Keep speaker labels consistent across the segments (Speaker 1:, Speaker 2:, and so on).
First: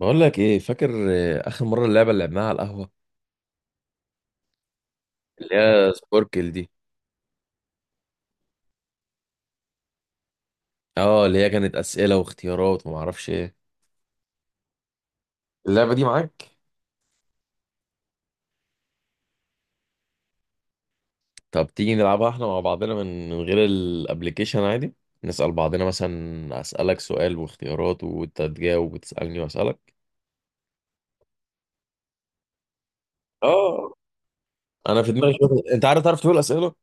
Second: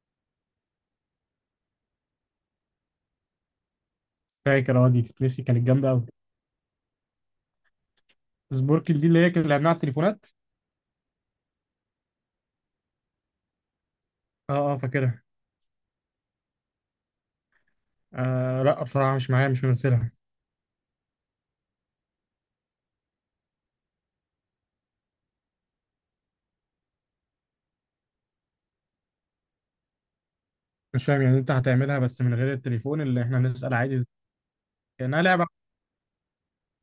Speaker 1: بقول لك ايه؟ فاكر آه، اخر مره اللعبه اللي لعبناها على القهوه،
Speaker 2: فاكر، اه دي تتنسي؟
Speaker 1: اللي
Speaker 2: كانت جامده
Speaker 1: هي
Speaker 2: قوي.
Speaker 1: سبوركل دي.
Speaker 2: سبوركل دي اللي هي كان لعبناها على التليفونات.
Speaker 1: اه، اللي هي كانت اسئله واختيارات وما اعرفش ايه.
Speaker 2: اه فاكرها.
Speaker 1: اللعبة دي معاك؟
Speaker 2: آه لا، بصراحه مش معايا، مش منزلها.
Speaker 1: طب تيجي نلعبها احنا مع بعضنا من غير الابليكيشن عادي. نسال بعضنا مثلا، اسالك سؤال واختيارات وانت تجاوب وتسالني واسالك.
Speaker 2: مش فاهم يعني، انت هتعملها بس من غير التليفون؟ اللي احنا نسال
Speaker 1: اه،
Speaker 2: عادي
Speaker 1: انا في
Speaker 2: كانها
Speaker 1: دماغي
Speaker 2: لعبه؟
Speaker 1: شويه، انت عارف تعرف تقول اسئله؟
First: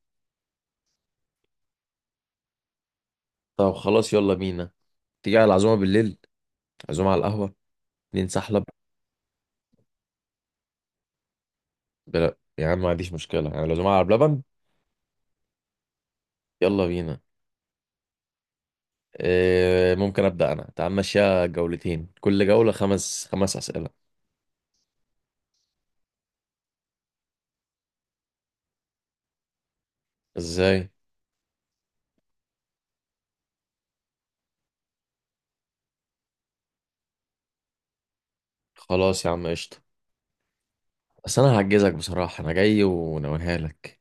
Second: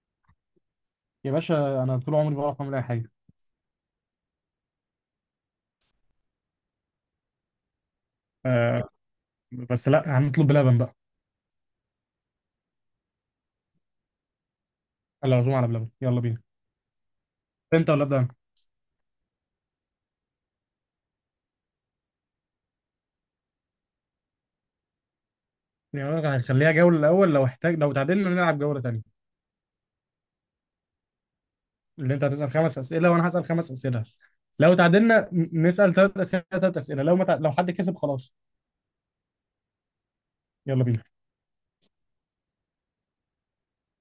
Speaker 2: يا باشا، انا طول عمري بعرف اعمل اي حاجه.
Speaker 1: طب خلاص، يلا بينا. تيجي على العزومه بالليل، عزومه على القهوه ننسحلب.
Speaker 2: آه، بس لا، هنطلب بلبن بقى.
Speaker 1: بلا يا عم، ما عنديش مشكله، يعني العزومه على بلبن.
Speaker 2: العزومه على بلبن، يلا بينا.
Speaker 1: يلا بينا.
Speaker 2: انت ولا ابدا أنا؟
Speaker 1: إيه، ممكن ابدا انا. تعال ماشيها جولتين، كل جوله خمس خمس اسئله.
Speaker 2: يعني أنا هنخليها جوله الاول، لو احتاج، لو تعادلنا نلعب جوله تانيه.
Speaker 1: ازاي؟
Speaker 2: اللي انت هتسال خمس اسئله وانا هسال خمس اسئله، لو تعادلنا نسال ثلاث اسئله ثلاث اسئله، لو ما تع... لو حد كسب خلاص.
Speaker 1: خلاص يا عم، قشطه.
Speaker 2: يلا بينا.
Speaker 1: بس انا هعجزك بصراحه، انا جاي وناويها لك.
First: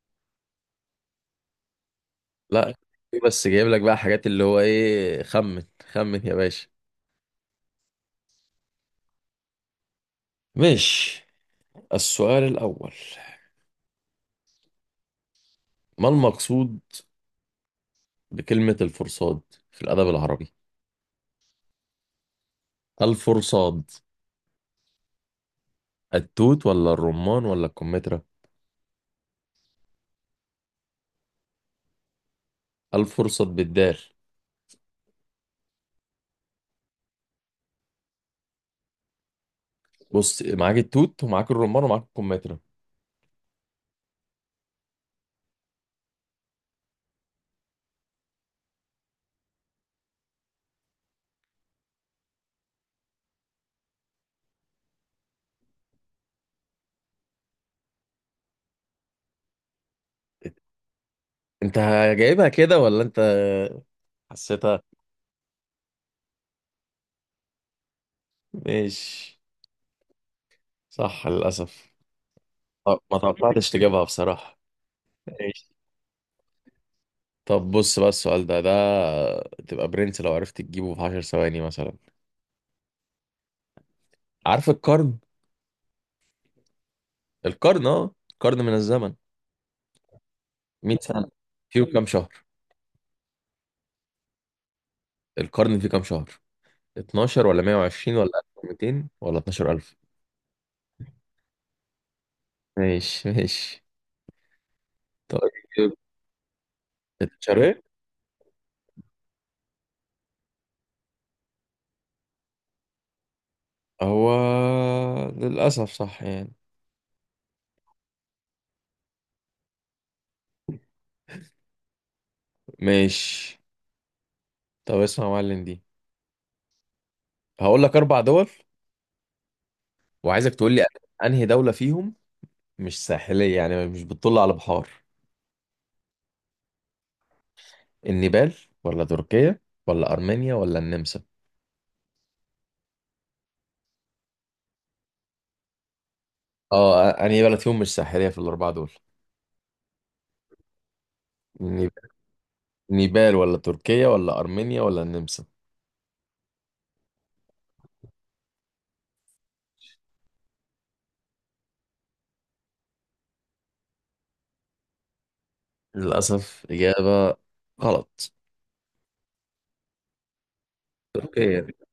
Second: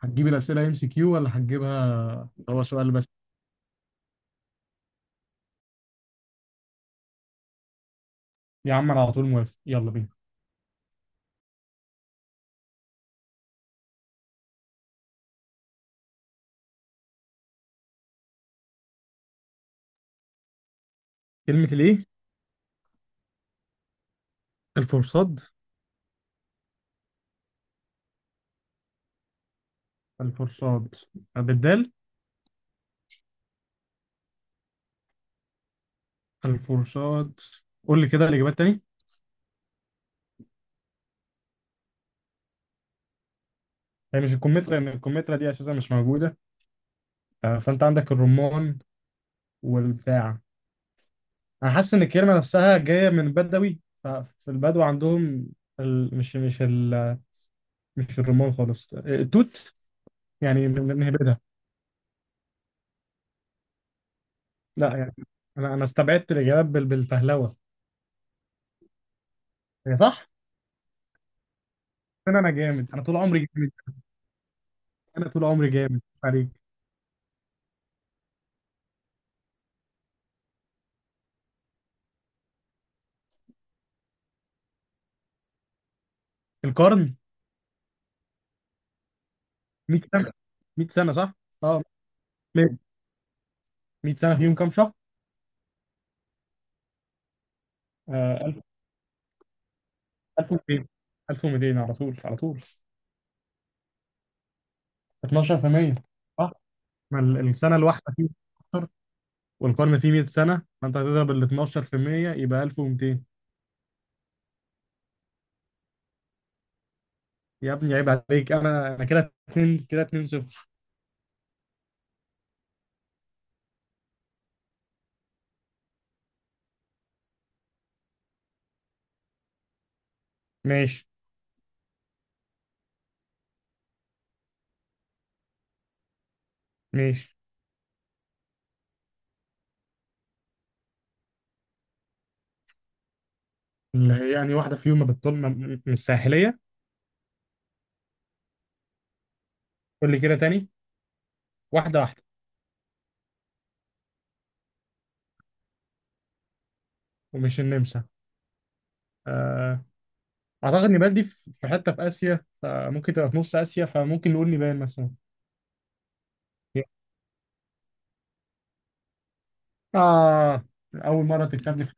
Speaker 2: هتجيب الأسئلة ام سي كيو، ولا هتجيبها اللي هو
Speaker 1: لا،
Speaker 2: سؤال بس؟
Speaker 1: بس جايب لك بقى حاجات اللي هو ايه، خمن. خمن يا باشا.
Speaker 2: يا عم أنا على طول موافق، يلا بينا.
Speaker 1: مش... السؤال الاول: ما المقصود بكلمه الفرصاد في الادب العربي؟
Speaker 2: كلمة الإيه؟
Speaker 1: الفرصاد،
Speaker 2: الفرصاد.
Speaker 1: التوت ولا الرمان ولا الكمثرى؟
Speaker 2: الفرصاد بالدال.
Speaker 1: الفرصاد بالدال.
Speaker 2: الفرصاد، قول لي كده الإجابات تاني.
Speaker 1: بص، معاك التوت ومعاك الرمان ومعاك الكمثرى.
Speaker 2: هي مش الكمثرى، لأن الكمثرى دي أساسا مش موجودة. آه، فأنت عندك الرمان والبتاع. أنا حاسس إن الكلمة نفسها جاية من بدوي، ففي البدو عندهم ال... مش مش ال... مش الرمان خالص. آه، التوت. يعني بنهبدها.
Speaker 1: انت جايبها كده ولا انت حسيتها؟
Speaker 2: لا يعني، أنا استبعدت الإجابات بالفهلوة.
Speaker 1: ماشي.
Speaker 2: هي صح؟
Speaker 1: صح للاسف.
Speaker 2: انا جامد، انا
Speaker 1: طب
Speaker 2: طول
Speaker 1: ما
Speaker 2: عمري جامد.
Speaker 1: توقعتش تجيبها بصراحه.
Speaker 2: انا طول عمري
Speaker 1: ماشي.
Speaker 2: جامد عليك.
Speaker 1: طب بص بقى السؤال ده تبقى برنس لو عرفت تجيبه في 10 ثواني مثلا. عارف القرن؟
Speaker 2: القرن
Speaker 1: القرن اه، قرن من الزمن
Speaker 2: 100 سنه. 100 سنه
Speaker 1: 100
Speaker 2: صح.
Speaker 1: سنه.
Speaker 2: اه.
Speaker 1: فيه كام شهر؟
Speaker 2: 100 سنه فيهم كام شهر؟
Speaker 1: القرن فيه كام شهر؟ 12 ولا 120 ولا
Speaker 2: آه، 1000.
Speaker 1: 1200 ولا 12000؟
Speaker 2: 1200. 1200، على طول على طول.
Speaker 1: ماشي ماشي.
Speaker 2: 12%،
Speaker 1: طيب
Speaker 2: صح. ما السنه
Speaker 1: الشرق...
Speaker 2: الواحده فيه 12، والقرن فيه 100 سنه، فانت هتضرب ال 12%، يبقى 1200.
Speaker 1: هو للأسف صح يعني.
Speaker 2: يا ابني عيب عليك، انا انا كده 2، كده 2 0.
Speaker 1: ماشي. طب اسمع يا معلم دي، هقول لك اربع دول وعايزك تقول لي
Speaker 2: ماشي
Speaker 1: انهي دولة فيهم مش ساحلية، يعني مش بتطل على بحار.
Speaker 2: ماشي.
Speaker 1: النيبال ولا تركيا ولا ارمينيا ولا النمسا؟
Speaker 2: يعني واحده فيهم ما بتطل من الساحليه؟
Speaker 1: اه، انهي بلد فيهم مش ساحلية في الاربعة دول؟
Speaker 2: قول لي كده تاني،
Speaker 1: النيب-
Speaker 2: واحده واحده.
Speaker 1: نيبال ولا تركيا ولا ارمينيا ولا النمسا؟
Speaker 2: ومش النمسا. آه، اعتقد نيبال دي في حته في اسيا، فممكن تبقى في نص اسيا، فممكن نقول نيبال مثلا.
Speaker 1: للاسف اجابة غلط.
Speaker 2: اه، اول مره
Speaker 1: تركيا،
Speaker 2: تكسبني في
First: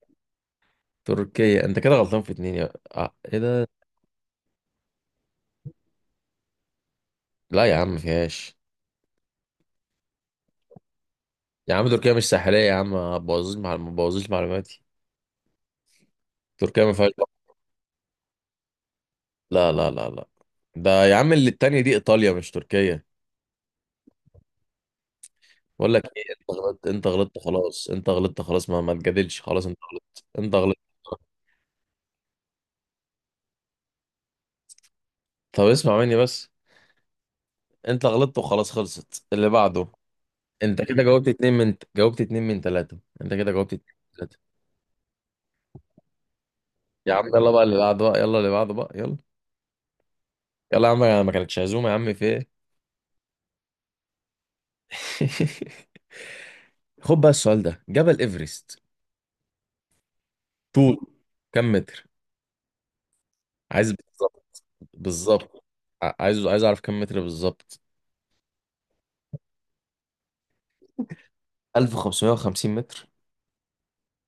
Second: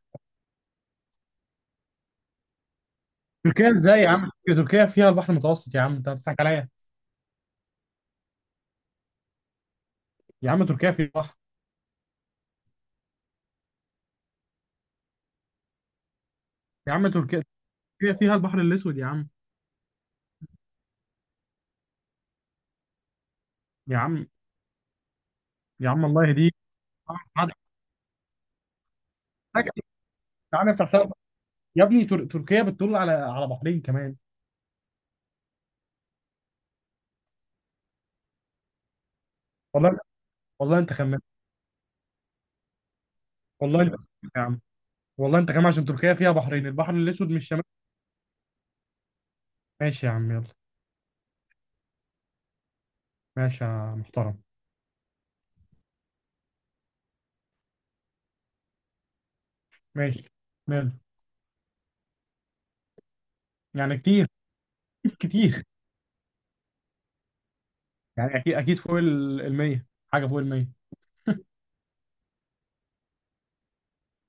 Speaker 1: تركيا. انت كده غلطان في اتنين، يا آه، ايه ده.
Speaker 2: تركيا! ازاي يا عم؟ تركيا فيها البحر المتوسط يا عم، انت بتضحك عليا.
Speaker 1: لا يا عم، ما فيهاش.
Speaker 2: يا عم تركيا فيها بحر.
Speaker 1: يا عم تركيا مش ساحلية، يا عم ما تبوظيش، مع ما تبوظيش معلوماتي. تركيا
Speaker 2: يا
Speaker 1: ما
Speaker 2: عم
Speaker 1: فيهاش.
Speaker 2: تركيا، تركيا فيها البحر الاسود يا عم.
Speaker 1: لا لا لا لا، ده يا عم اللي التانية دي إيطاليا مش تركيا.
Speaker 2: يا عم، يا
Speaker 1: بقول لك
Speaker 2: عم
Speaker 1: إيه،
Speaker 2: الله
Speaker 1: أنت
Speaker 2: يهديك.
Speaker 1: غلطت، أنت غلطت
Speaker 2: تعالى
Speaker 1: خلاص، أنت غلطت خلاص، ما تجادلش خلاص، أنت غلطت، أنت
Speaker 2: تعالى
Speaker 1: غلطت.
Speaker 2: نفتح حساب. يا ابني، تركيا بتطل على بحرين كمان.
Speaker 1: طب اسمع مني بس، أنت غلطت وخلاص، خلصت اللي بعده.
Speaker 2: والله. والله
Speaker 1: أنت
Speaker 2: انت
Speaker 1: كده
Speaker 2: خمنت.
Speaker 1: جاوبت اتنين من تلاتة، أنت كده جاوبت
Speaker 2: والله انت
Speaker 1: اتنين من
Speaker 2: خمنت
Speaker 1: تلاتة.
Speaker 2: يا عم. والله انت خمنت، عشان تركيا فيها بحرين، البحر
Speaker 1: يا عم
Speaker 2: الاسود مش
Speaker 1: يلا
Speaker 2: شمال.
Speaker 1: بقى اللي بعده بقى، يلا اللي بعده بقى، يلا.
Speaker 2: ماشي يا عم، يلا.
Speaker 1: يلا يا عم، ما كانتش عزومة يا عم في إيه.
Speaker 2: ماشي يا محترم.
Speaker 1: خد بقى السؤال ده، جبل إيفرست
Speaker 2: ماشي. ماله؟
Speaker 1: طول كم متر؟ عايز
Speaker 2: يعني كتير.
Speaker 1: بالظبط، بالظبط.
Speaker 2: كتير.
Speaker 1: عايز أعرف كم متر بالظبط.
Speaker 2: يعني اكيد اكيد فوق ال 100. حاجه فوق ال 100.
Speaker 1: 1550 متر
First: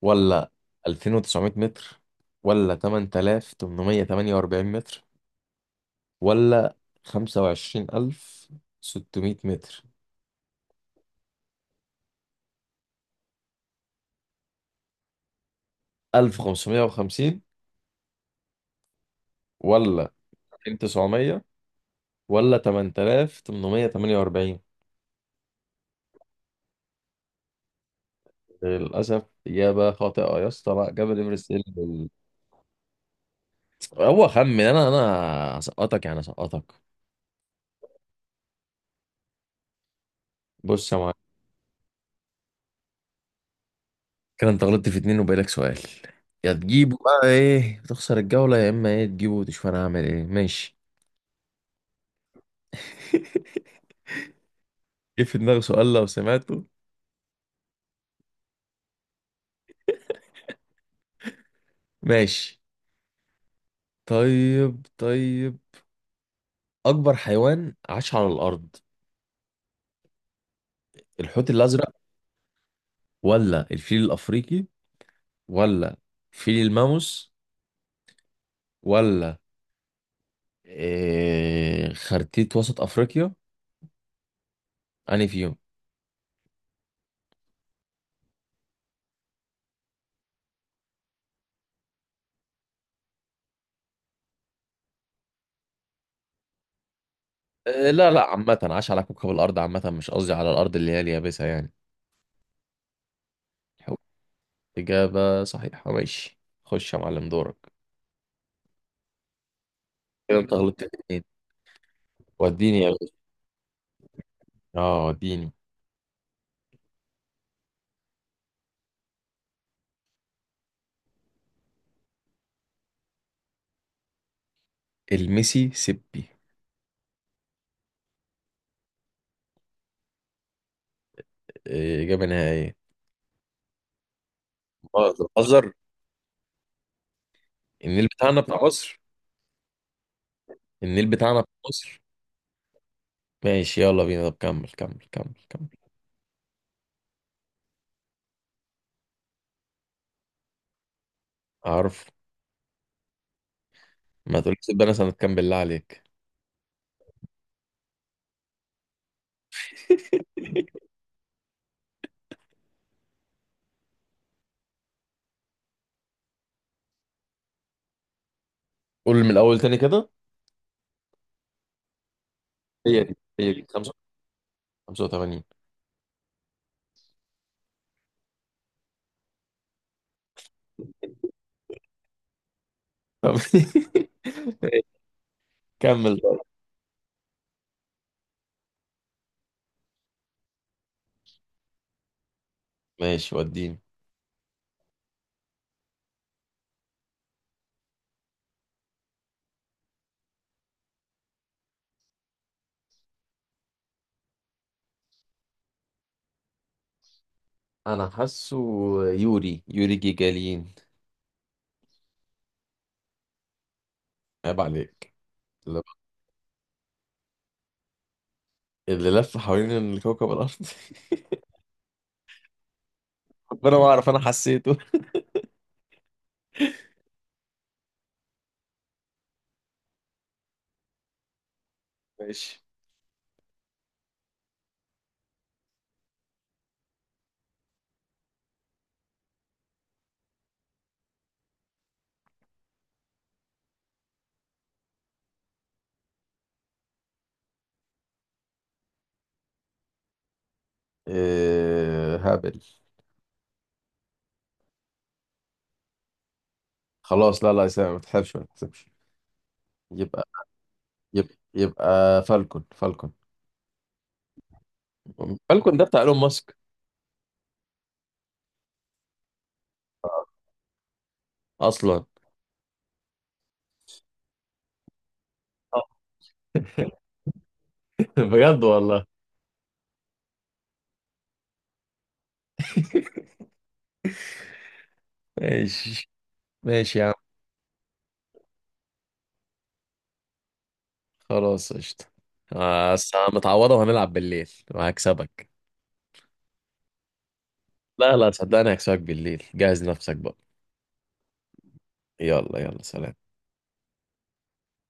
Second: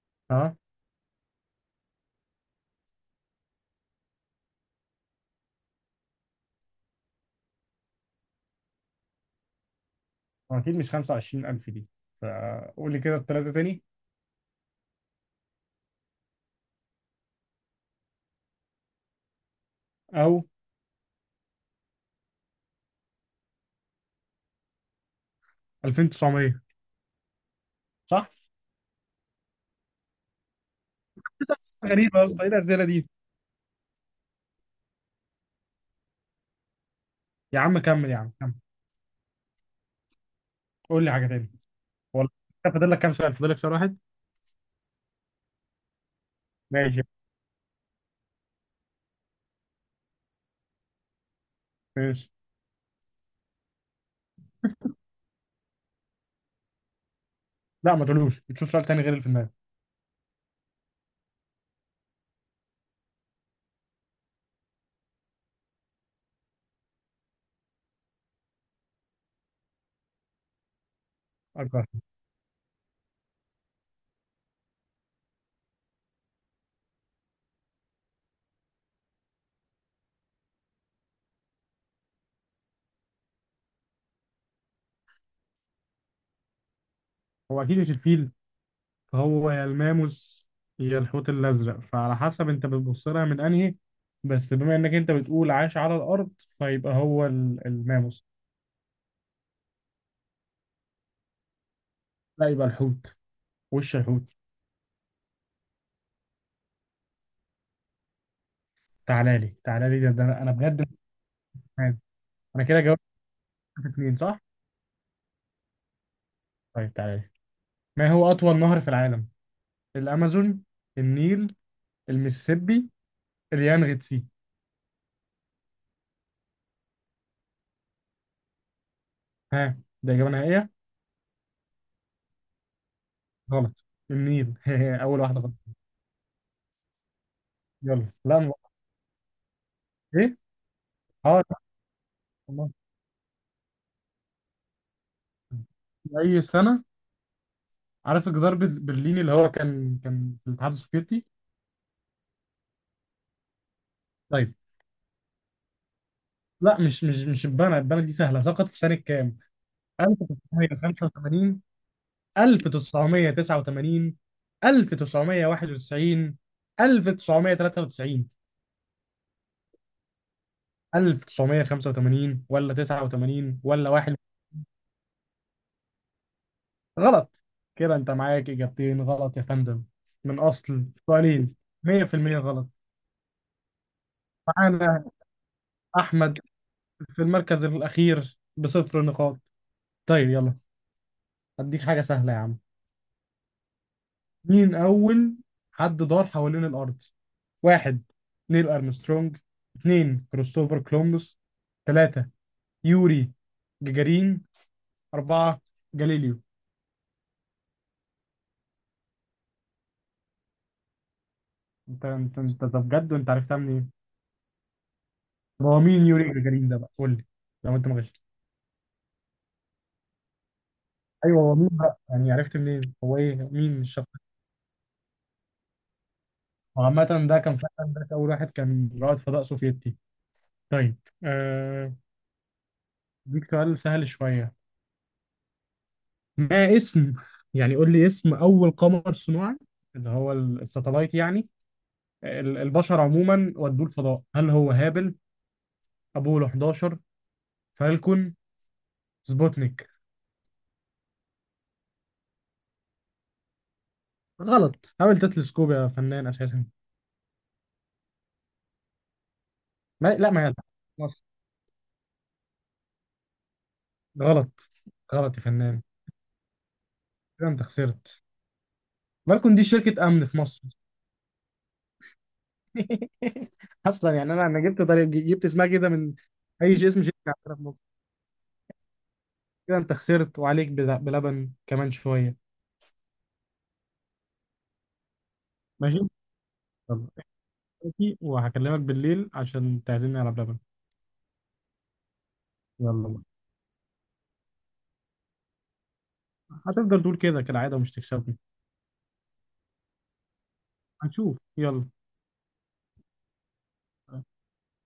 Speaker 1: ولا
Speaker 2: ها.
Speaker 1: 2900 متر ولا 8848 متر ولا 25600 متر؟
Speaker 2: اكيد مش 25,000 دي. فقول لي كده الثلاثه تاني.
Speaker 1: 1550 ولا
Speaker 2: او
Speaker 1: 2900 ولا 8848؟
Speaker 2: 2900؟ صح.
Speaker 1: للأسف إجابة خاطئة يا اسطى. لا جبل إيفرست،
Speaker 2: لسه؟
Speaker 1: إيه اللي...
Speaker 2: غريبه يا اسطى، ايه الاسئله دي.
Speaker 1: هو خمن، أنا هسقطك يعني، هسقطك.
Speaker 2: يا عم كمل، يا عم كمل.
Speaker 1: بص يا
Speaker 2: قول لي حاجه
Speaker 1: معلم.
Speaker 2: تاني. والله. أنت فاضل لك كام سؤال؟ فاضل لك سؤال واحد.
Speaker 1: كده انت غلطت في اتنين وبقالك سؤال، يا تجيبه
Speaker 2: ماشي
Speaker 1: بقى ايه تخسر الجولة، يا اما ايه تجيبه وتشوف انا هعمل ايه. ماشي.
Speaker 2: ماشي.
Speaker 1: جه في دماغي سؤال لو سمعته.
Speaker 2: لا ما تقولوش، تشوف سؤال تاني غير اللي في دماغك.
Speaker 1: ماشي. طيب طيب، اكبر حيوان عاش على الارض، الحوت
Speaker 2: اكبر؟
Speaker 1: الازرق ولا الفيل الافريقي ولا فيل الماموس ولا إيه، خرتيت وسط افريقيا؟ انهي فيهم؟
Speaker 2: هو اكيد مش الفيل، فهو يا الماموس يا الحوت الازرق، فعلى حسب انت بتبص لها من انهي. بس بما انك انت بتقول عاش على الارض، فيبقى هو
Speaker 1: إيه لا لا،
Speaker 2: الماموس.
Speaker 1: عامة عاش على كوكب الارض عامة، مش قصدي على الارض اللي هي اليابسة يعني.
Speaker 2: لا، يبقى الحوت. وش الحوت.
Speaker 1: إجابة صحيحة، ماشي. خش يا معلم دورك.
Speaker 2: تعالى لي، تعالى لي ده، ده
Speaker 1: كده
Speaker 2: انا، أنا
Speaker 1: أنت يلا
Speaker 2: بجد
Speaker 1: غلطت
Speaker 2: مش
Speaker 1: اتنين،
Speaker 2: فاهم. انا
Speaker 1: وديني
Speaker 2: كده
Speaker 1: يا
Speaker 2: جاوبت
Speaker 1: باشا.
Speaker 2: في اتنين صح؟
Speaker 1: اه وديني.
Speaker 2: طيب تعالى لي. ما هو اطول نهر في العالم؟ الامازون، النيل، المسيسيبي، اليانغتسي.
Speaker 1: الميسي سيبي.
Speaker 2: ها، ده اجابه نهائيه؟
Speaker 1: إيه، إجابة نهائية.
Speaker 2: غلط. النيل.
Speaker 1: اه،
Speaker 2: اول
Speaker 1: أنت
Speaker 2: واحده غلط.
Speaker 1: بتهزر. النيل
Speaker 2: يلا لا
Speaker 1: بتاعنا بتاع مصر.
Speaker 2: ايه؟
Speaker 1: النيل بتاعنا
Speaker 2: اه
Speaker 1: بتاع
Speaker 2: لا،
Speaker 1: مصر.
Speaker 2: والله.
Speaker 1: ماشي يلا بينا، طب كمل كمل كمل كمل.
Speaker 2: اي سنه، عارف جدار برلين اللي هو كان في الاتحاد السوفيتي؟
Speaker 1: عارف... ما
Speaker 2: طيب،
Speaker 1: تقولش سيبي، أنا سنة كام بالله عليك.
Speaker 2: لا مش البنا دي سهله. سقط في سنه كام؟ 1985، 1989، 1991، 1993.
Speaker 1: قول من الأول تاني كده.
Speaker 2: 1985 ولا
Speaker 1: هي دي هي
Speaker 2: 89
Speaker 1: دي
Speaker 2: ولا واحد.
Speaker 1: 85.
Speaker 2: غلط. كده انت معاك اجابتين غلط يا فندم، من اصل سؤالين، 100% غلط.
Speaker 1: طب
Speaker 2: معانا
Speaker 1: كمل.
Speaker 2: احمد
Speaker 1: طيب.
Speaker 2: في المركز الاخير بصفر نقاط. طيب يلا، هديك حاجه سهله يا عم.
Speaker 1: ماشي وديني.
Speaker 2: مين اول حد دار حوالين الارض؟ واحد، نيل ارمسترونج. اثنين، كريستوفر كولومبوس. ثلاثة، يوري جاجارين. أربعة، جاليليو.
Speaker 1: انا حاسه، يوري جيجالين.
Speaker 2: أنت طب بجد، وأنت عرفتها منين؟
Speaker 1: عيب عليك.
Speaker 2: طب هو مين يوري جاجارين ده بقى؟ قول لي، لو أنت ما غششت.
Speaker 1: اللي لف حوالين الكوكب الأرض.
Speaker 2: أيوه، هو مين بقى؟ يعني عرفت منين؟ هو إيه،
Speaker 1: ربنا
Speaker 2: مين
Speaker 1: ما
Speaker 2: الشخص
Speaker 1: أعرف، أنا
Speaker 2: ده؟
Speaker 1: حسيته.
Speaker 2: وعامة، ده كان فعلا ده أول واحد كان رائد فضاء سوفيتي. طيب. آه.
Speaker 1: ماشي.
Speaker 2: ديك سؤال سهل شوية. ما اسم، يعني قول لي اسم أول قمر صناعي، اللي هو الساتلايت يعني، البشر عموما ودوه الفضاء؟ هل هو هابل، أبولو 11، فالكون، سبوتنيك؟
Speaker 1: إيه هابل.
Speaker 2: غلط، حاول تتلسكوب يا فنان اساسا.
Speaker 1: خلاص، لا لا يا سامي، ما تحسبش ما تحسبش.
Speaker 2: ما
Speaker 1: يبقى...
Speaker 2: لا ما يلعب مصر.
Speaker 1: يبقى فالكون، فالكون.
Speaker 2: غلط، غلط يا
Speaker 1: فالكون
Speaker 2: فنان.
Speaker 1: ده بتاع إيلون ماسك
Speaker 2: كده انت خسرت. بالكون دي شركة امن في مصر.
Speaker 1: أصلا.
Speaker 2: اصلا يعني، انا انا جبت طريق، جبت اسمها
Speaker 1: آه.
Speaker 2: كده من اي شيء، اسم شركة عندنا في مصر.
Speaker 1: بجد والله.
Speaker 2: كده انت خسرت، وعليك بلبن كمان شوية. ماشي.
Speaker 1: ماشي. ماشي يا
Speaker 2: يلا،
Speaker 1: عم.
Speaker 2: احكي وهكلمك بالليل عشان تعزمني على بلبن.
Speaker 1: خلاص قشطة. آه،
Speaker 2: يلا،
Speaker 1: بس أنا متعوضة، وهنلعب بالليل وهكسبك.
Speaker 2: هتفضل تقول كده كالعادة ومش
Speaker 1: لا لا،
Speaker 2: تكسبني.
Speaker 1: صدقني هكسبك بالليل، جهز نفسك بقى.
Speaker 2: هنشوف، يلا.
Speaker 1: يلا يلا سلام.